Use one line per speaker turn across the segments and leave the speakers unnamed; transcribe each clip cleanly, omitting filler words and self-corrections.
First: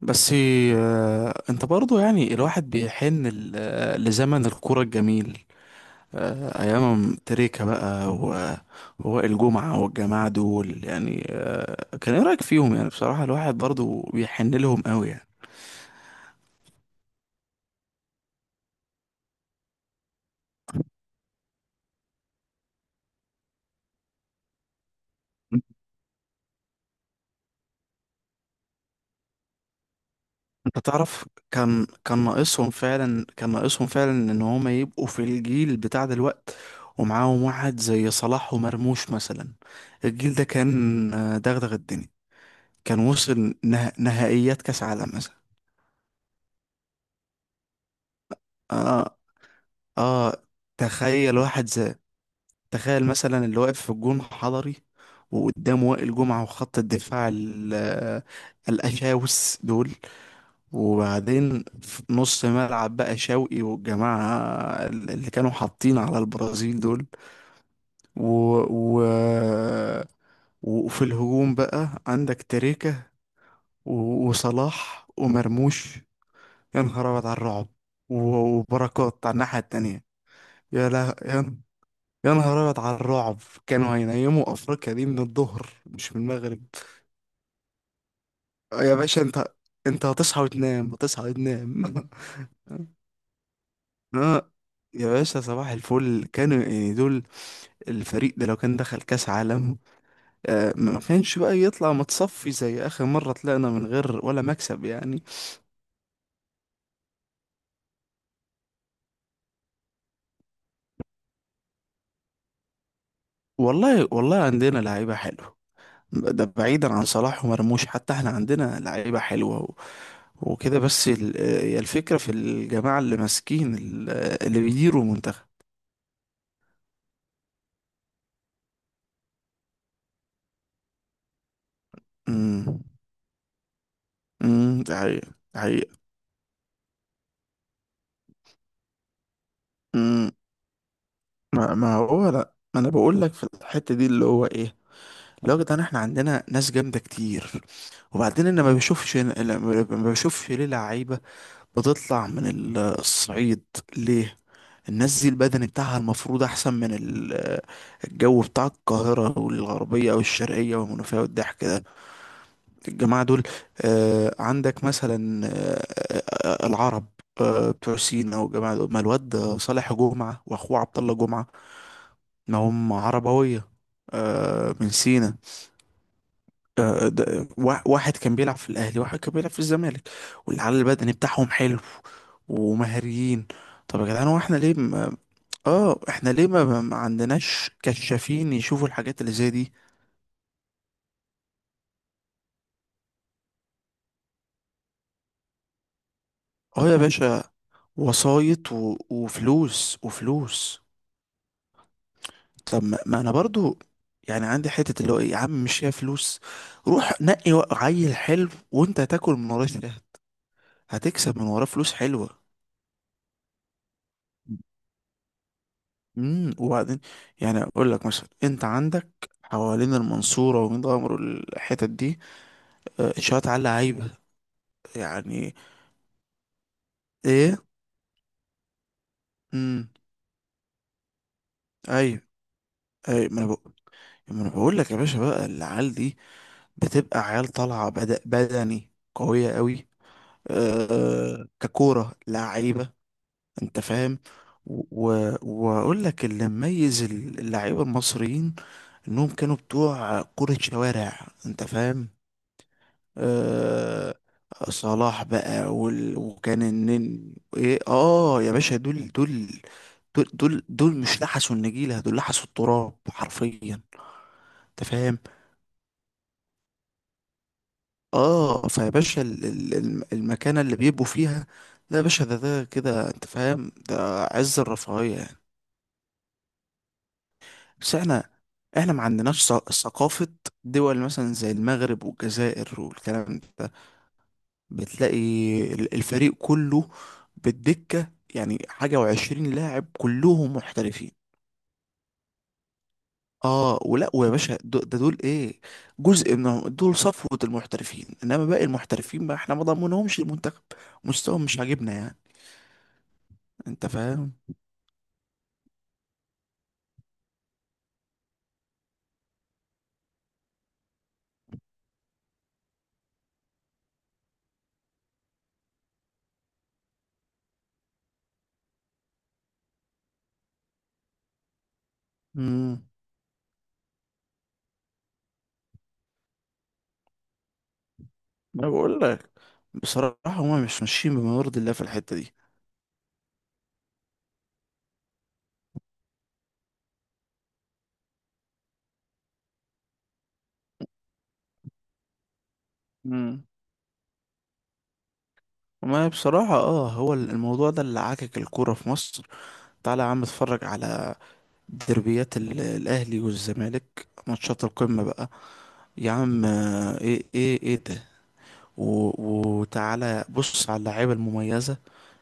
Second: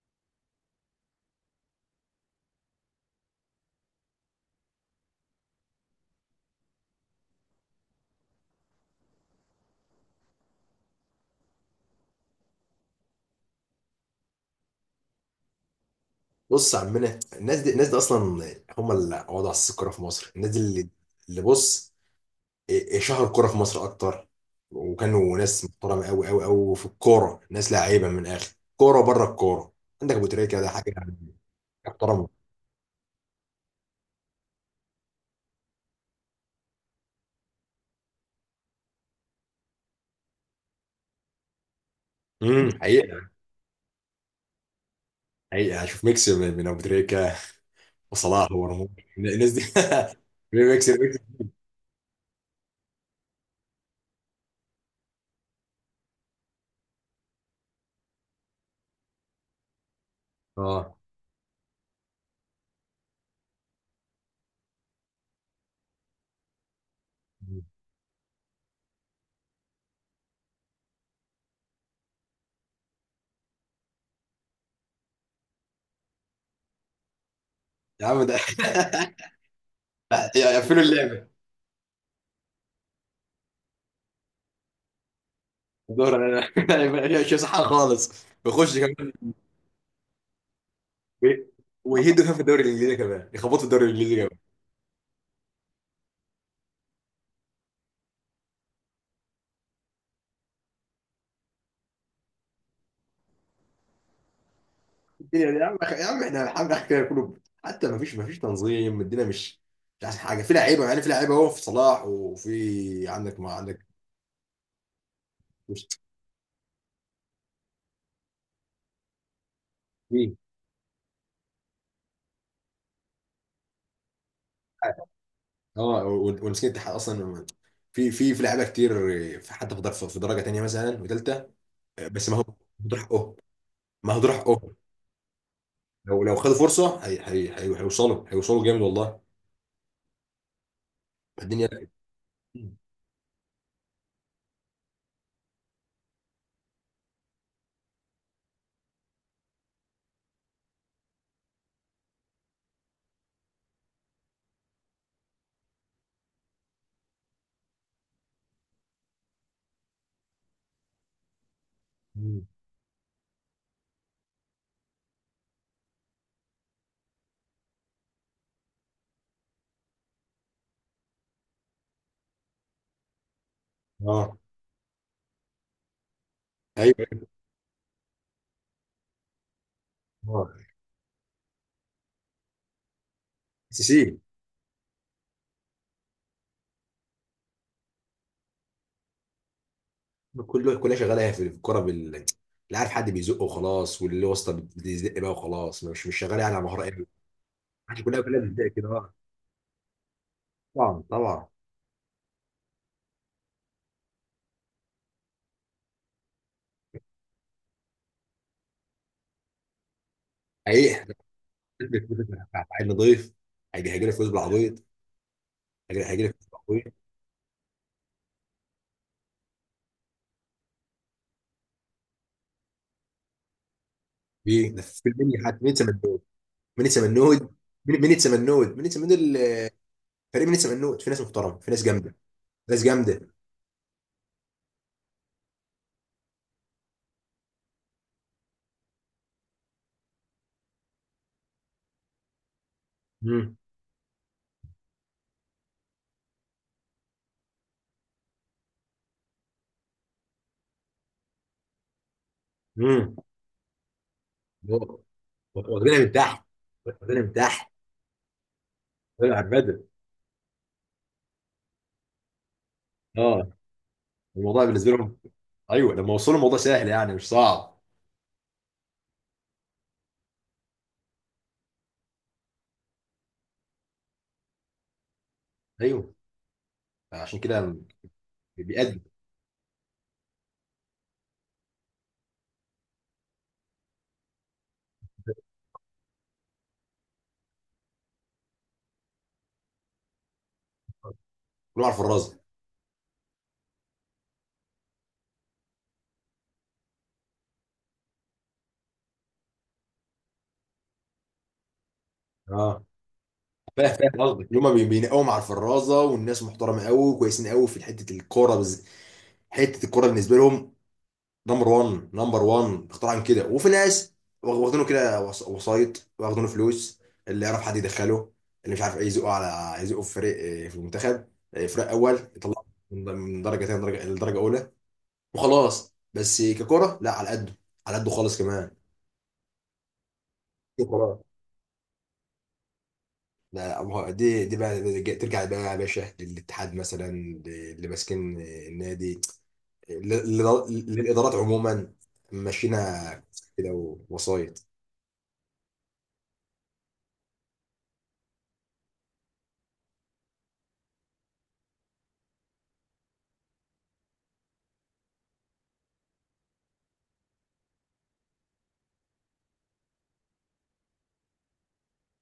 بس. آه، انت برضو يعني الواحد بيحن لزمن الكورة الجميل، ايام تريكة بقى و- ووائل جمعة والجماعة دول يعني، كان ايه رأيك فيهم يعني؟ بصراحة الواحد برضو بيحن لهم قوي يعني.
بص يا عمنا، الناس دي الناس دي اصلا هم اللي قعدوا على السكه الكوره في مصر. الناس دي اللي شهروا الكوره في مصر اكتر، وكانوا ناس محترمه قوي قوي قوي في الكوره، ناس لعيبه من الاخر، كوره بره الكوره. عندك ابو تريكه ده
انت
حاجه
تعرف. كان
محترمه.
ناقصهم فعلا، كان ناقصهم فعلا ان هما يبقوا في الجيل بتاع دلوقت ومعاهم واحد زي صلاح ومرموش مثلا. الجيل ده كان دغدغ الدنيا، كان
حقيقه.
وصل نهائيات كاس عالم مثلا.
حقيقه هشوف ميكس من ابو تريكه وصلاح ورموش،
اه،
الناس دي
اه.
ميكس ميكس.
تخيل واحد زي تخيل مثلا اللي واقف في الجون حضري، وقدامه وائل جمعة وخط الدفاع الأشاوس دول،
اه
وبعدين في نص ملعب بقى شوقي والجماعة اللي كانوا حاطين على البرازيل دول، و... و... وفي الهجوم بقى عندك تريكة و- وصلاح ومرموش. يا نهار أبيض على الرعب.
يا عم ده
و- وبركات على الناحية التانية.
يقفلوا
يا لا
اللعبه.
يا يا نهار ابيض على الرعب، كانوا هينيموا افريقيا دي من الظهر
دور
مش من
انا.
المغرب.
مش صح خالص، بيخش
يا
كمان
باشا انت هتصحى وتنام، هتصحى وتنام.
ويهدوا. كان في الدوري الانجليزي كمان، يخبطوا الدوري الانجليزي كمان.
اه يا باشا، صباح الفل. كانوا يعني دول، الفريق ده لو كان دخل كاس عالم ما كانش بقى يطلع متصفي زي اخر مرة طلعنا من غير ولا مكسب يعني.
الدنيا دي يا عم، يا عم احنا الحمد لله كده كله، حتى ما فيش تنظيم. الدنيا مش احسن حاجه؟ في لعيبه يعني، في لعيبه اهو، في صلاح وفي عندك ما عندك.
والله، والله عندنا لعيبة حلوة،
مش
ده بعيدا عن صلاح ومرموش. حتى احنا عندنا لعيبة حلوة و...
في
وكده. بس هي الفكرة في الجماعة اللي ماسكين اللي بيديروا المنتخب.
اه ومسكين الاتحاد اصلا. في لعيبه كتير، في حتى في درجه تانيه مثلا وثالثه. بس ما هو
امم،
هدول حقهم، ما هدول حقهم.
امم. ده حقيقة، ده حقيقة.
لو خدوا فرصه، هي هيوصلوا جامد والله
امم.
الدنيا.
ما هو، لا، ما انا بقول لك في الحتة دي اللي هو ايه، لو يا جدعان احنا عندنا ناس جامدة كتير. وبعدين انا ما بشوفش ليه لعيبة بتطلع من الصعيد؟ ليه؟ الناس دي البدني بتاعها المفروض احسن من الجو بتاع القاهرة والغربية والشرقية والمنوفية والضحك ده. الجماعة دول، عندك مثلا العرب، بتوع سينا والجماعة دول. ما الواد صالح جمعة واخوه عبد الله جمعة، ما هم عربوية،
اه
من سينا.
ايوه
واحد كان بيلعب في الاهلي، واحد كان بيلعب في الزمالك،
اه.
والعلى البدني بتاعهم حلو ومهاريين.
سي سي.
طب يا جدعان هو احنا ليه ما عندناش كشافين يشوفوا الحاجات اللي زي دي؟
كله كلها شغاله في الكوره لا، عارف حد بيزقه وخلاص، واللي واسطه بتزق بقى وخلاص، مش شغاله يعني على مهاره
اه يا
قوي.
باشا.
عشان كلها كلها بتزق
وسايط
كده
و... وفلوس وفلوس.
طبعا طبعا.
طب ما انا برضو يعني عندي حتة اللي هو ايه. يا عم مش هي فلوس، روح نقي عيل حلو وانت هتاكل من وراه شهد،
حقيقي إحنا
هتكسب من وراه فلوس
بنلبس فلوس،
حلوة.
إحنا عيل نضيف، هيجي هيجي لك فلوس بالعبيط. هيجي هيجي لك فلوس بالعبيط.
وبعدين يعني اقول لك مثلا، انت عندك حوالين المنصوره وميت غمر الحتت دي، انشاءات عاليه عيبه
في ده، في مني
يعني.
حد؟ مين سمنود؟ مين سمنود؟
ايه.
مين سمنود؟ مين سمنود
امم.
فريق مين سمنود؟ في ناس محترمه، في ناس جامده،
ايوه،
ناس
ايوه،
جامده.
ما انا بقول لك يا باشا بقى العيال دي بتبقى عيال طالعه بدني قويه قوي، ككوره لعيبه.
امم
انت فاهم؟ و... واقول لك اللي مميز اللعيبه المصريين انهم كانوا بتوع كره شوارع. انت فاهم؟
امم
آه صلاح بقى
واخدينها من تحت،
وكان
واخدينها من
النني،
تحت،
ايه، اه يا باشا، دول
واخدينها على
دول
البدل.
دول دول, دول مش لحسوا النجيلة، دول لحسوا التراب
اه،
حرفيا.
الموضوع
انت
بالنسبه لهم
فاهم؟
ايوه، لما وصلوا الموضوع سهل يعني، مش صعب.
اه. فيا باشا المكانة اللي بيبقوا فيها، لا يا باشا، ده كده. انت فاهم؟ ده عز الرفاهية يعني.
ايوه، عشان كده
بس احنا ما
بيأدي
عندناش ثقافة. دول مثلا زي المغرب والجزائر والكلام ده، بتلاقي الفريق كله بالدكة يعني حاجة وعشرين لاعب كلهم محترفين.
كله على الفرازه.
اه، ولا ويا باشا دو- ده دول ايه، جزء من دول صفوة المحترفين، انما باقي المحترفين بقى احنا ما ضمنهمش المنتخب، مستواهم مش عاجبنا يعني.
اه،
انت
فاهم فاهم
فاهم؟
قصدك، اللي هم بينقوا مع الفرازه، والناس محترمه قوي وكويسين قوي في حته الكوره بالنسبه لهم نمبر 1 نمبر 1 اختراعا كده. وفي ناس واخدينه كده وسايط، واخدينه فلوس، اللي يعرف حد يدخله، اللي مش عارف ايه يزقه، على يزقه في فريق في المنتخب، فريق اول يطلع
امم
من درجه ثانيه لدرجه اولى وخلاص. بس ككرة لا، على قده، على قده خالص
انا
كمان.
بقول لك بصراحة هما مش ماشيين
وخلاص
بما يرضي الله في الحتة دي.
لا. دي بقى ترجع بقى يا باشا للاتحاد مثلا، اللي ماسكين النادي، للادارات عموما، ماشيينها
امم
كده ووسايط.
ما بصراحة، هو الموضوع ده اللي عاكك الكورة في مصر. تعالى يا عم اتفرج على دربيات الاهلي والزمالك، ماتشات القمه بقى، يا عم ايه ايه ايه ده. و- وتعالى بص على اللعيبه المميزه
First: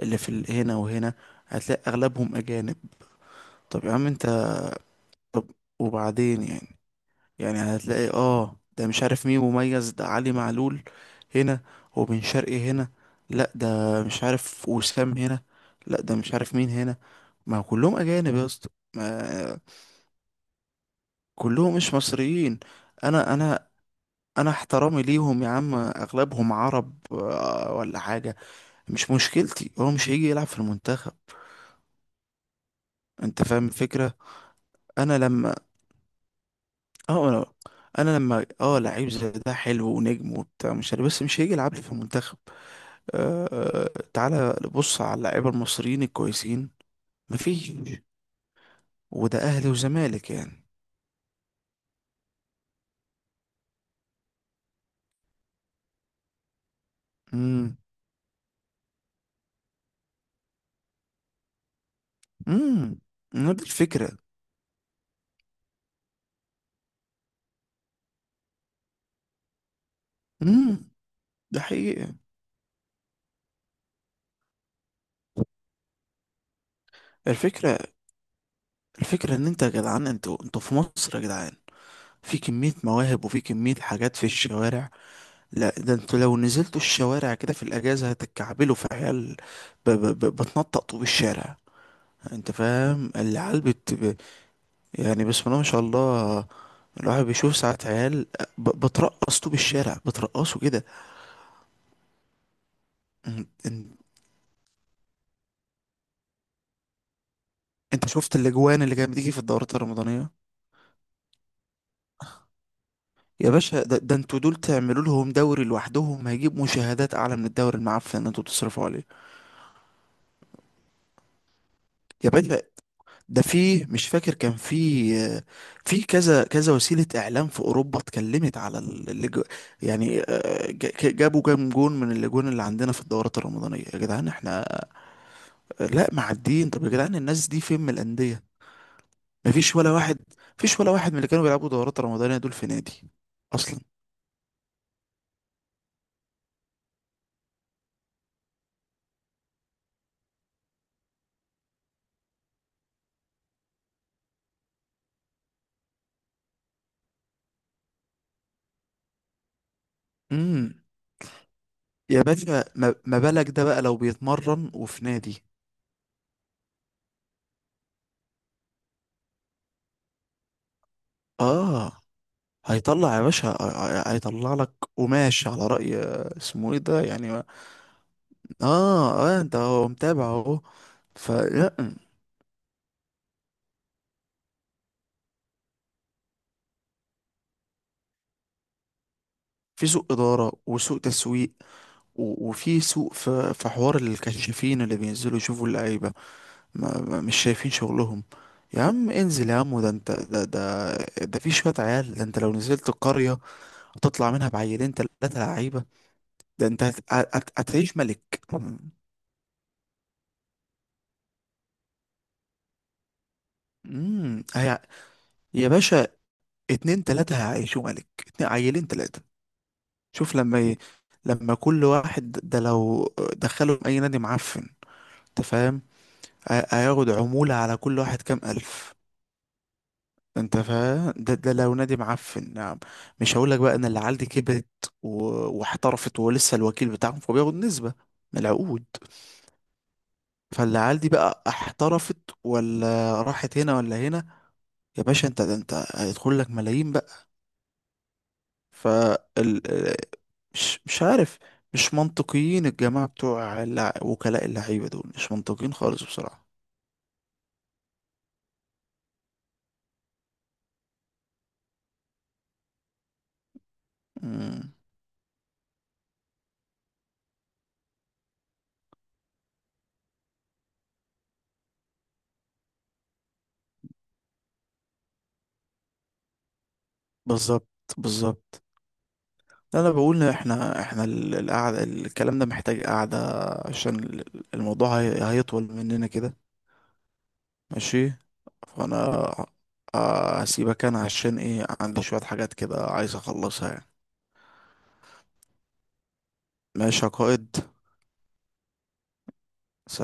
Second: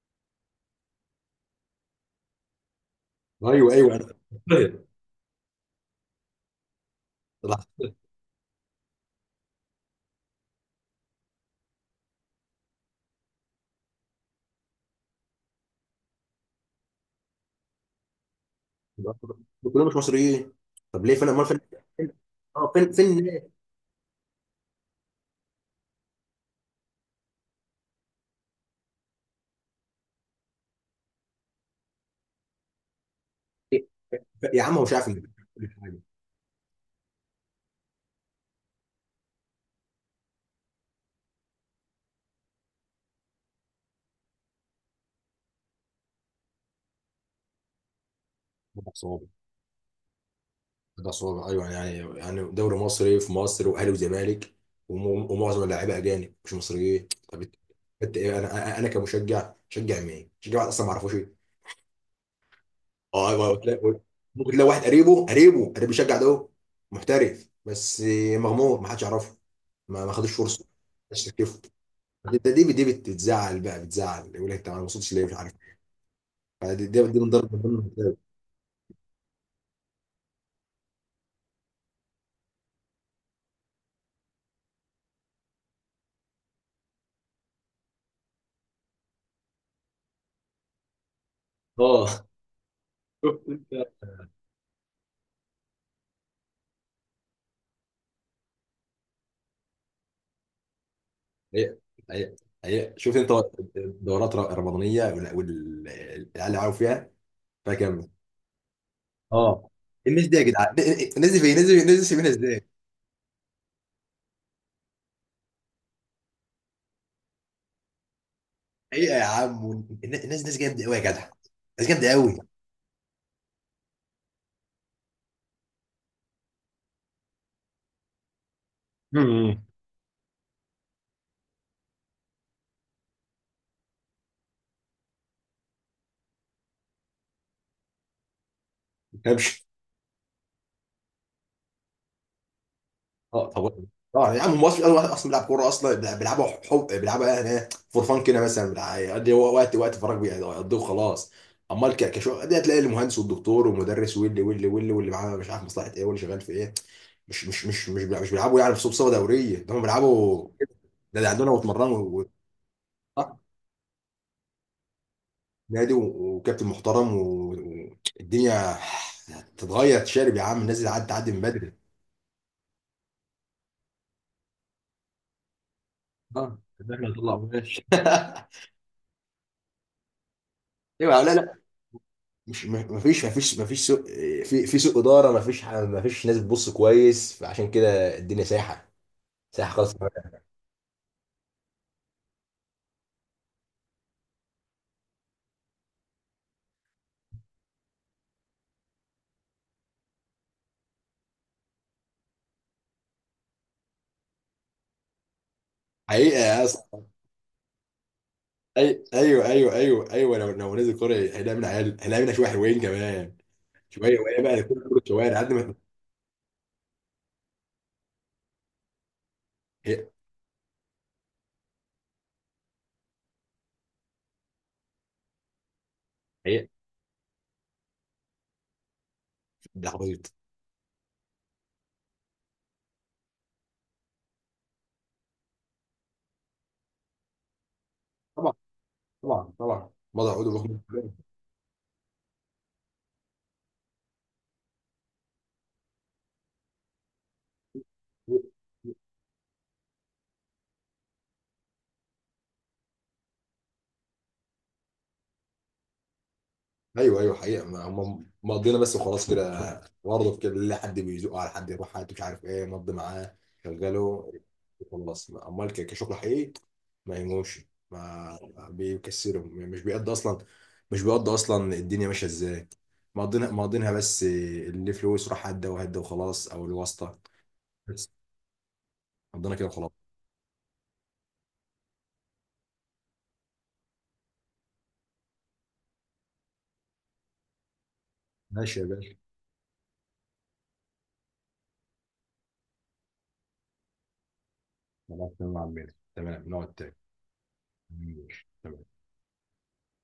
اللي في هنا وهنا، هتلاقي اغلبهم اجانب.
ايوه
طب يا
ايوه
عم انت،
طيب.
طب وبعدين يعني، يعني
طلع
هتلاقي ده مش عارف مين مميز، ده علي معلول هنا، وبن شرقي هنا، لا ده مش عارف وسام هنا، لا ده مش عارف مين هنا. ما هو كلهم اجانب يا اسطى، ما-
كلهم مش مصريين، طب ليه؟ فين امال؟ فين
كلهم مش
فين؟
مصريين.
اه فين
انا
فين؟
انا انا احترامي ليهم يا عم، اغلبهم عرب ولا حاجه، مش مشكلتي، هو مش هيجي يلعب في المنتخب. انت فاهم الفكره؟
يا عم هو مش عارف
انا لما
كل
اه انا انا لما لعيب زي ده حلو ونجم وبتاع مش عارف، بس مش هيجي يلعب لي في المنتخب. آه آه، تعالى بص على اللعيبه المصريين الكويسين، مفيش.
حاجه.
وده اهلي وزمالك يعني.
الأسوار أيوه، يعني يعني دوري مصري في مصر وأهلي وزمالك، ومعظم اللاعيبة أجانب مش مصريين. طب
امم،
انت ايه؟ انا انا أنا كمشجع شجع مين؟ شجع واحد اصلا ما اعرفوش ايه.
امم.
اه ايوه
دي الفكره.
ممكن تلاقي واحد قريبه قريب بيشجع ده، محترف بس مغمور، ما حدش يعرفه، ما خدوش فرصه،
امم.
ما حدش شاف.
ده حقيقه.
ده دي بتزعل بقى، بتزعل يقول لك انت ما وصلتش ليه؟ مش عارف. دي من ضرب من ضمن
الفكره
الأسباب.
الفكره ان انت يا جدعان، انتوا في مصر يا جدعان في كمية مواهب وفي كمية حاجات في الشوارع. لا ده انتوا لو نزلتوا الشوارع كده في الأجازة هتتكعبلوا في عيال بتنطط طوب الشارع.
اه
انت فاهم العيال يعني بسم الله ما شاء الله. الواحد بيشوف ساعات عيال بترقص طوب الشارع، بترقصوا كده.
هي هي هي شفت انت
ان- ان-
الدورات الرمضانيه والعيال، عارف فيها كام؟
انت شفت الاجوان اللي كانت بتيجي في
اه
الدورات
الناس
الرمضانية؟
دي يا جدعان، الناس دي فين؟ الناس دي الناس دي سيبينها ازاي؟
يا باشا، ده انتوا دول تعملوا لهم دوري لوحدهم هيجيب مشاهدات اعلى من الدوري المعفن اللي انتوا بتصرفوا عليه.
حقيقه يا عم، الناس ناس جامده قوي يا جدع، ناس جامده
يا
قوي.
باشا ده، في مش فاكر، كان في كذا كذا وسيلة إعلام في أوروبا اتكلمت على
مم.
يعني، جابوا كام جون من اللجون اللي عندنا في الدورات الرمضانية يا جدعان. احنا لا، معديين. طب يا جدعان الناس دي فين من الأندية؟ مفيش ولا واحد، مفيش ولا واحد من اللي كانوا بيلعبوا دورات رمضانية دول في نادي
اه طب.
أصلا.
اه يا عم هم اصلا، واحد اصلا بيلعب كوره اصلا بيلعبوا حب، بيلعبوا يعني فور فان كده مثلا، يقضي هو وقت فراغ بيقضيه وخلاص. امال كشغل دي، هتلاقي المهندس والدكتور والمدرس واللي واللي واللي واللي معاه مش عارف مصلحه ايه، واللي شغال في ايه. مش مش مش مش مش بيلعبوا يعني في صوبصه دوريه، ده هم بيلعبوا كده.
امم
ده اللي عندنا واتمرنوا
يا باشا ما
صح؟
بالك ده بقى لو بيتمرن وفي نادي،
نادي وكابتن محترم، والدنيا تتغير. تشارب يا عم، الناس اللي عدت تعدي من بدري.
اه هيطلع يا باشا. هيطلع لك قماش على رأي
اه،
اسمه ايه
ده
ده
احنا نطلع
يعني.
بلاش
اه، اه، انت هو متابع اهو.
ايوه لا لا.
فلا،
مش، ما فيش ما فيش سوء. في سوء اداره، ما فيش ما فيش ناس بتبص كويس، فعشان كده الدنيا سايحه، سايحه
في
خالص.
سوء اداره وسوء تسويق و- وفي سوء، في حوار الكشافين اللي بينزلوا يشوفوا اللعيبه مش شايفين شغلهم. يا عم انزل يا عم، ده انت ده ده ده في شويه عيال. ده انت لو نزلت القريه هتطلع منها بعيلين ثلاثه لعيبه،
حقيقه يا
ده انت
اسطى.
هتعيش ملك.
ايوه ايوه ايوه ايوه، لو نزل كوره هنلاقي منها عيال، هنلاقي منها شويه حلوين كمان، شويه. وهي
امم
بقى
هي-
كل كره شوارع قد
يا
ما.
باشا، اتنين تلاته هيعيشوا ملك، اتنين عيلين تلاته.
هي
شوف لما كل واحد ده لو دخلهم اي نادي معفن، انت فاهم؟
هي
هياخد عمولة على كل واحد كام الف.
ده عبيط.
انت فاهم؟ ده لو نادي معفن نعم. مش هقولك بقى ان العيال دي كبرت و... واحترفت ولسه الوكيل بتاعهم فبياخد نسبة من
طبعا
العقود.
طبعا طبعا، وضع عقود.
فالعيال دي بقى احترفت ولا راحت هنا ولا هنا، يا باشا انت ده انت هيدخل لك ملايين. فال مش عارف، مش منطقيين الجماعة بتوع وكلاء اللعيبة دول، مش منطقيين خالص بصراحة.
ايوه ايوه حقيقه هم مقضينا بس وخلاص كده، برضه كده اللي حد بيزقه على حد، يروح حد مش عارف ايه، مضي معاه شغله
مم.
يخلص. امال كشغل حقيقي ما يهموش، ما بيكسرهم يعني، مش بيقضي اصلا، مش بيقضي اصلا الدنيا ماشيه ازاي. مقضينا مقضينها بس، اللي فلوس راح هدى وهدى وخلاص، او الواسطه
بالظبط،
بس.
بالظبط.
مقضينا كده
لا، انا
وخلاص.
بقول إن احنا القعده، الكلام ده محتاج قعده، عشان الموضوع هيطول مننا كده. ماشي.
ماشي يا
فانا
باشا.
هسيبك انا عشان ايه عندي شويه حاجات كده عايز اخلصها يعني.
خلاص تمام يا عمنا، تمام، نقعد تاني.
ماشي يا قائد.
ماشي تمام
سلام.